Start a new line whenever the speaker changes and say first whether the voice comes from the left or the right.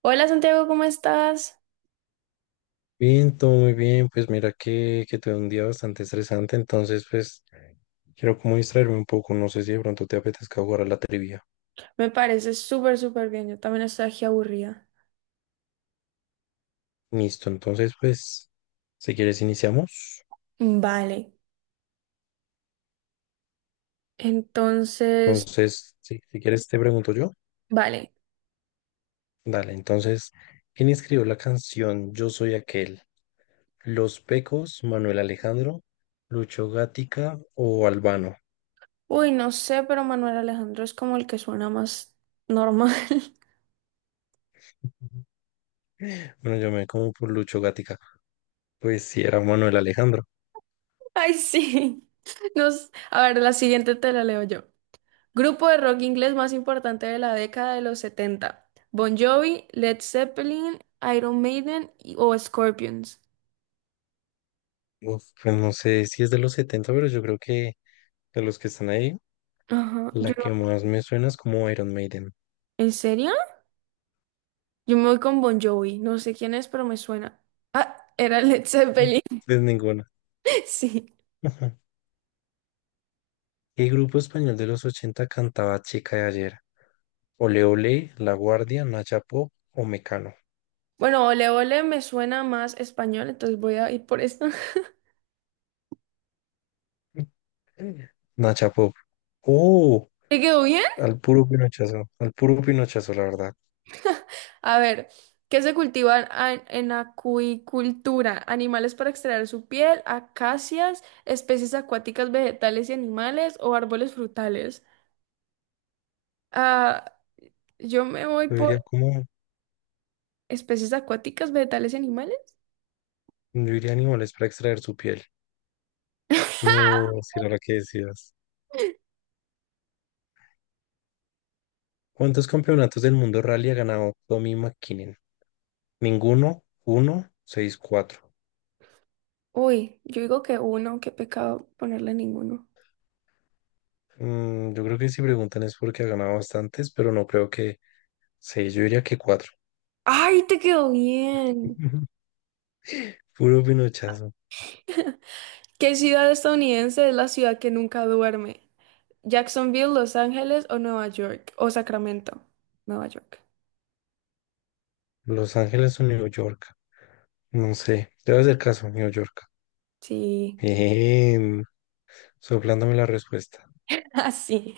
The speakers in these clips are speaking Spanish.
right: Hola Santiago, ¿cómo estás?
left: Bien, todo muy bien. Pues mira que tuve un día bastante estresante, entonces pues quiero como distraerme un poco. No sé si de pronto te apetezca jugar a la trivia.
right: Me parece súper, súper bien. Yo también estoy aquí aburrida.
left: Listo, entonces pues si quieres iniciamos.
right: Vale, entonces,
left: Entonces, sí, si quieres te pregunto yo.
right: vale.
left: Dale, entonces, ¿quién escribió la canción Yo soy aquel? ¿Los Pecos, Manuel Alejandro, Lucho Gatica o Albano?
right: Uy, no sé, pero Manuel Alejandro es como el que suena más normal.
left: Bueno, yo me como por Lucho Gatica. Pues sí era Manuel Alejandro.
right: Ay, sí. A ver, la siguiente te la leo yo. Grupo de rock inglés más importante de la década de los 70. Bon Jovi, Led Zeppelin, Iron Maiden o Scorpions.
left: Uf, pues no sé si es de los 70, pero yo creo que... De los que están ahí,
right: Ajá, yo
left: la que
right: no-
left: más me suena es como Iron Maiden.
right: ¿En serio? Yo me voy con Bon Jovi. No sé quién es, pero me suena. Ah, era Led
left: Mm,
right: Zeppelin.
left: Pues ninguna.
right: Sí.
left: Ajá. ¿Qué grupo español de los 80 cantaba Chica de ayer? Ole Ole, La Guardia, Nacha Pop o Mecano.
right: Bueno, Ole Ole me suena más español, entonces voy a ir por esto.
left: Mm. Nacha Pop. Oh,
right: ¿Te quedó bien?
left: al puro pinochazo, la verdad.
right: A ver, ¿qué se cultiva en acuicultura? Animales para extraer su piel, acacias, especies acuáticas, vegetales y animales o árboles frutales. Ah, yo me voy
left: Yo
right: por
left: diría como,
right: especies acuáticas, vegetales y animales.
left: yo diría animales para extraer su piel. No, si era la que decías. ¿Cuántos campeonatos del mundo rally ha ganado Tommy McKinnon? Ninguno, uno, seis, cuatro.
right: Uy, yo digo que uno, qué pecado ponerle ninguno.
left: Yo creo que si preguntan es porque ha ganado bastantes, pero no creo que seis, yo diría que cuatro.
right: ¡Ay, te quedó bien!
left: Puro pinochazo.
right: ¿Qué ciudad estadounidense es la ciudad que nunca duerme? ¿Jacksonville, Los Ángeles o Nueva York? O Sacramento, Nueva York.
left: Los Ángeles o New York. No sé. Debe hacer caso, New York.
right: Sí.
left: Bien. Soplándome la respuesta.
right: Así.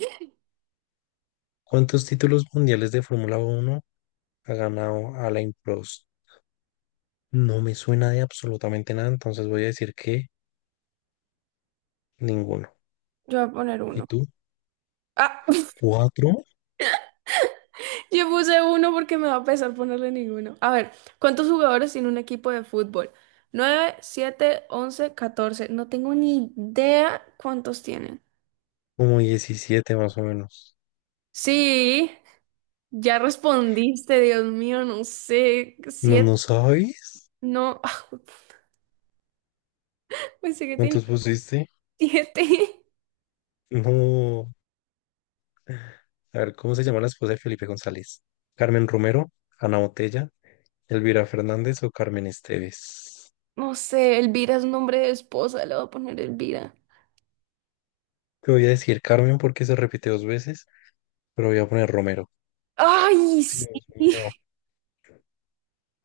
left: ¿Cuántos títulos mundiales de Fórmula Uno ha ganado Alain Prost? No me suena de absolutamente nada, entonces voy a decir que ninguno.
right: Yo voy a poner
left: ¿Y
right: uno.
left: tú?
right: Ah,
left: ¿Cuatro?
right: yo puse uno porque me va a pesar ponerle ninguno. A ver, ¿cuántos jugadores tiene un equipo de fútbol? 9, 7, 11, 14. No tengo ni idea cuántos tienen.
left: Como 17 más o menos.
right: Sí, ya respondiste, Dios mío, no sé.
left: ¿No,
right: ¿Siete?
left: no sabes?
right: No, pensé que tenía
left: ¿Cuántos pusiste?
right: siete.
left: No. A ver, ¿cómo se llama la esposa de Felipe González? ¿Carmen Romero, Ana Botella, Elvira Fernández o Carmen Esteves?
right: No sé, Elvira es nombre de esposa, le voy a poner Elvira.
left: Te voy a decir Carmen porque se repite dos veces, pero voy a poner Romero.
right: ¡Ay,
left: Sí,
right: sí!
left: Dios mío.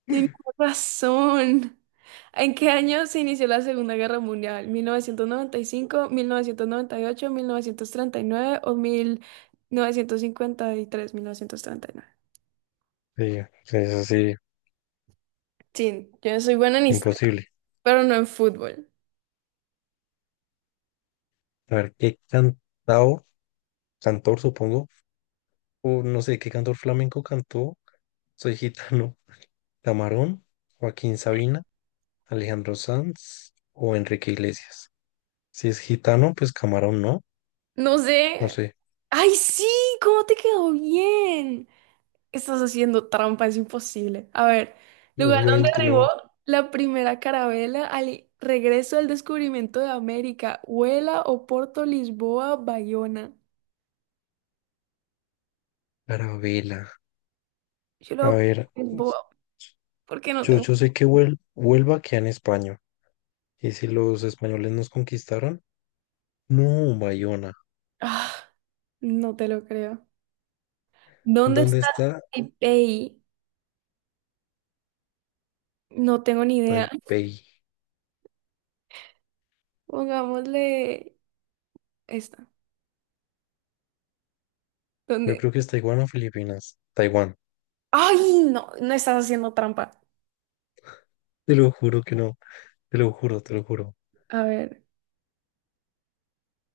right: Tenía razón. ¿En qué año se inició la Segunda Guerra Mundial? Mil novecientos noventa y cinco, ocho, 1939 o mil novecientos cincuenta y tres, 1939.
left: Sí, sí, es así,
right: Sí, yo soy buena en historia,
left: imposible.
right: pero no en fútbol.
left: A ver, ¿qué cantao, cantor supongo, o no sé, qué cantor flamenco cantó? Soy gitano. Camarón, Joaquín Sabina, Alejandro Sanz o Enrique Iglesias. Si es gitano, pues Camarón no,
right: No
left: no
right: sé.
left: sé.
right: ¡Ay, sí! ¿Cómo te quedó bien? Estás haciendo trampa, es imposible. A ver, lugar donde
left: Obviamente
right: arribó
left: no.
right: la primera carabela al regreso del descubrimiento de América, Huela, Oporto, Lisboa, Bayona.
left: Carabela.
right: Yo lo
left: A
right: voy a
left: ver,
right: poner Lisboa porque no
left: yo,
right: tengo.
left: yo sé que Huelva queda en España. Y si los españoles nos conquistaron, no, Bayona.
right: Ah, no te lo creo. ¿Dónde
left: ¿Dónde
right: está
left: está
right: Taipei? No tengo ni idea.
left: Taipei?
right: Pongámosle esta.
left: Yo
right: ¿Dónde?
left: creo que es Taiwán o Filipinas. Taiwán.
right: ¡Ay! No, no estás haciendo trampa.
left: Te lo juro que no. Te lo juro, te lo juro.
right: A ver,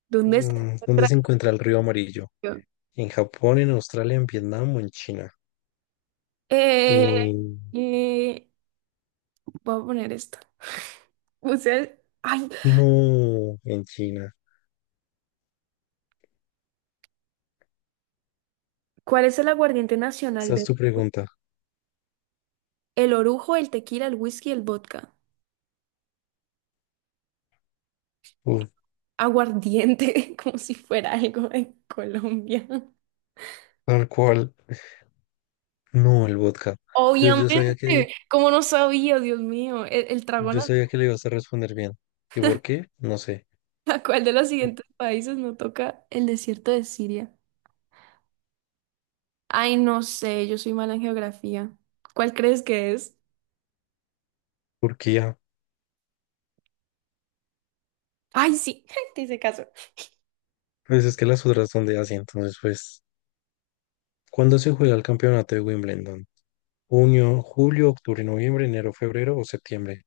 right: ¿dónde se
left: ¿Dónde
right: encuentra?
left: se encuentra el río Amarillo? ¿En Japón, en Australia, en Vietnam o en China?
right: Eh,
left: En-
right: eh, Voy a poner esto. Usted, ay,
left: No, en China.
right: ¿cuál es el aguardiente nacional
left: Esa es
right: de:
left: tu pregunta.
right: el orujo, el tequila, el whisky, el vodka?
left: Uf,
right: Aguardiente, como si fuera algo en Colombia.
left: tal cual. No, el vodka. Yo sabía que
right: Obviamente, como no sabía, Dios mío, el trago nacional.
left: Le ibas a responder bien. ¿Y por qué? No sé.
right: ¿A cuál de los siguientes países no toca el desierto de Siria? Ay, no sé, yo soy mala en geografía. ¿Cuál crees que es?
left: Turquía.
right: Ay, sí, te hice caso.
left: Pues es que las otras son de Asia, entonces pues... ¿Cuándo se juega el campeonato de Wimbledon? ¿Junio, julio, octubre, noviembre, enero, febrero o septiembre?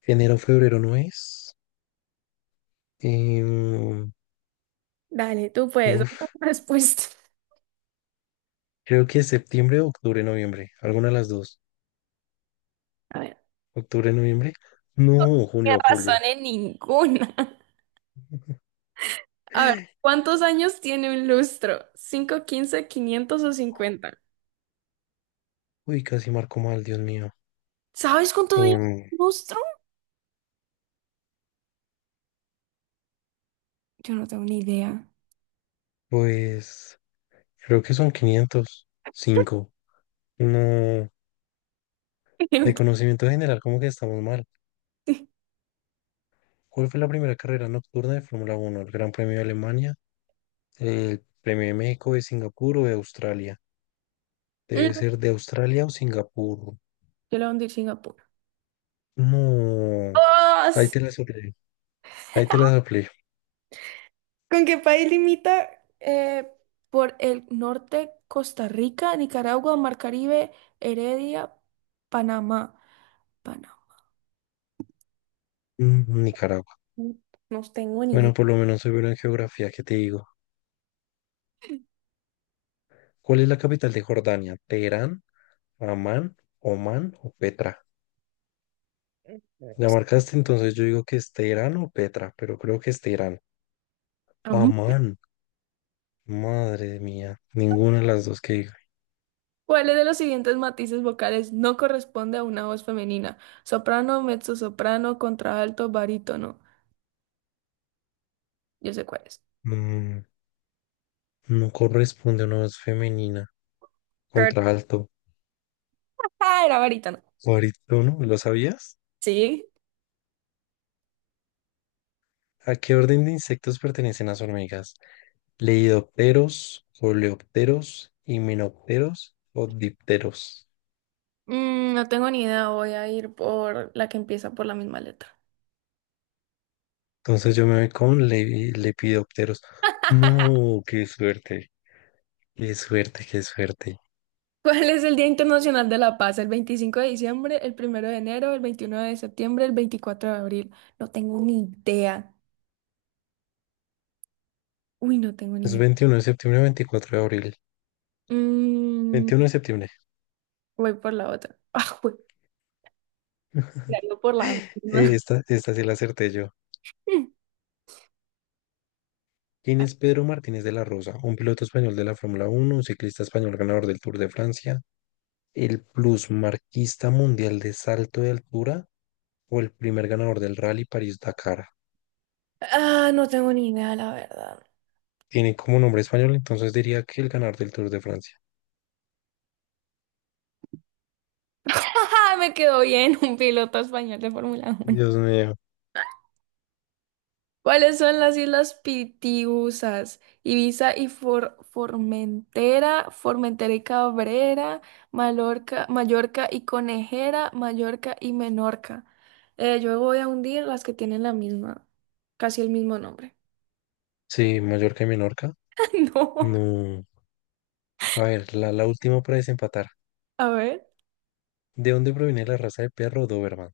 left: Enero, febrero no es. Em,
right: Dale, tú puedes.
left: uf,
right: Respuesta.
left: creo que es septiembre, octubre, noviembre. Alguna de las dos.
right: A ver.
left: ¿Octubre, noviembre? No,
right: ¿Qué
left: junio, julio.
right: razón en ninguna? A ver, ¿cuántos años tiene un lustro? 5, 15, 500 o 50.
left: Uy, casi marco mal, Dios mío.
right: ¿Sabes cuántos años tiene
left: Em,
right: un lustro? Yo no tengo ni idea.
left: pues creo que son 500. Cinco. No. De
right: Creo que
left: conocimiento general, como que estamos mal.
right: sí.
left: ¿Cuál fue la primera carrera nocturna de Fórmula Uno? ¿El Gran Premio de Alemania? ¿El Premio de México, de Singapur o de Australia? Debe
right: Mm,
left: ser de Australia o Singapur.
right: Yo la hundí en Singapur.
left: No,
right: ¡Oh!
left: ahí te la soplé. Ahí te la soplé.
right: ¿Con qué país limita? Por el norte, Costa Rica, Nicaragua, Mar Caribe, Heredia, Panamá. Panamá.
left: Mm, Nicaragua.
right: No tengo ni idea.
left: Bueno, por lo menos soy bueno en geografía, ¿qué te digo? ¿Cuál es la capital de Jordania? ¿Teherán, Amán, Omán o Petra? ¿Ya marcaste? Entonces yo digo que es Teherán o Petra, pero creo que es Teherán. Amán, madre mía. Ninguna de las dos que digo.
right: ¿Cuáles de los siguientes matices vocales no corresponde a una voz femenina? Soprano, mezzosoprano, contralto, barítono. Yo sé cuáles.
left: Mm, no corresponde a una voz femenina.
right: Kurt.
left: Contralto,
right: Ah, era barítono.
left: barítono, ¿lo sabías?
right: Sí.
left: ¿A qué orden de insectos pertenecen las hormigas? Lepidópteros, coleópteros, himenópteros o dipteros.
right: No tengo ni idea. Voy a ir por la que empieza por la misma letra.
left: Entonces yo me voy con lepidópteros. No, qué suerte, qué suerte, qué suerte.
right: ¿Cuál es el Día Internacional de la Paz? ¿El 25 de diciembre, el 1 de enero, el 21 de septiembre, el 24 de abril? No tengo ni idea. Uy, no tengo ni
left: Es
right: idea.
left: 21 de septiembre, 24 de abril.
right: Mm,
left: 21 de septiembre.
right: voy por la otra. Ah, voy por la misma.
left: Esta sí la acerté yo. ¿Quién es Pedro Martínez de la Rosa? Un piloto español de la Fórmula Uno, un ciclista español ganador del Tour de Francia, el plusmarquista mundial de salto de altura o el primer ganador del Rally París-Dakar.
right: Ah, no tengo ni idea, la verdad.
left: Tiene como nombre español, entonces diría que el ganador del Tour de Francia.
right: ¡Ah! Me quedó bien. Un piloto español de Fórmula 1.
left: Dios mío.
right: ¿Cuáles son las islas Pitiusas? Ibiza y Formentera, Formentera y Cabrera, Mallorca, Mallorca y Conejera, Mallorca y Menorca. Yo voy a hundir las que tienen la misma, casi el mismo nombre.
left: Sí, Mallorca y Menorca.
right: No.
left: No. A ver, la última para desempatar.
right: A ver.
left: ¿De dónde proviene la raza de perro Doberman?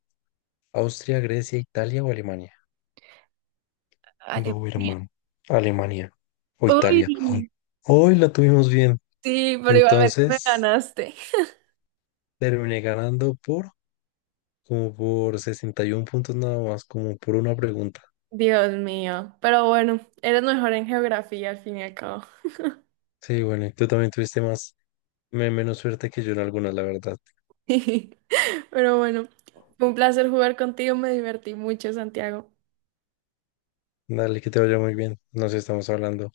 left: ¿Austria, Grecia, Italia o Alemania?
right: Alemania.
left: Doberman. Alemania. O Italia. Ay,
right: Uy,
left: hoy la tuvimos bien.
right: sí, pero igualmente me
left: Entonces
right: ganaste.
left: terminé ganando por como por 61 puntos nada más, como por una pregunta.
right: Dios mío. Pero bueno, eres mejor en geografía al fin y al cabo.
left: Sí, bueno, y tú también tuviste menos suerte que yo en algunas, la verdad.
right: Pero bueno, fue un placer jugar contigo, me divertí mucho, Santiago.
left: Dale, que te vaya muy bien. Nos estamos hablando.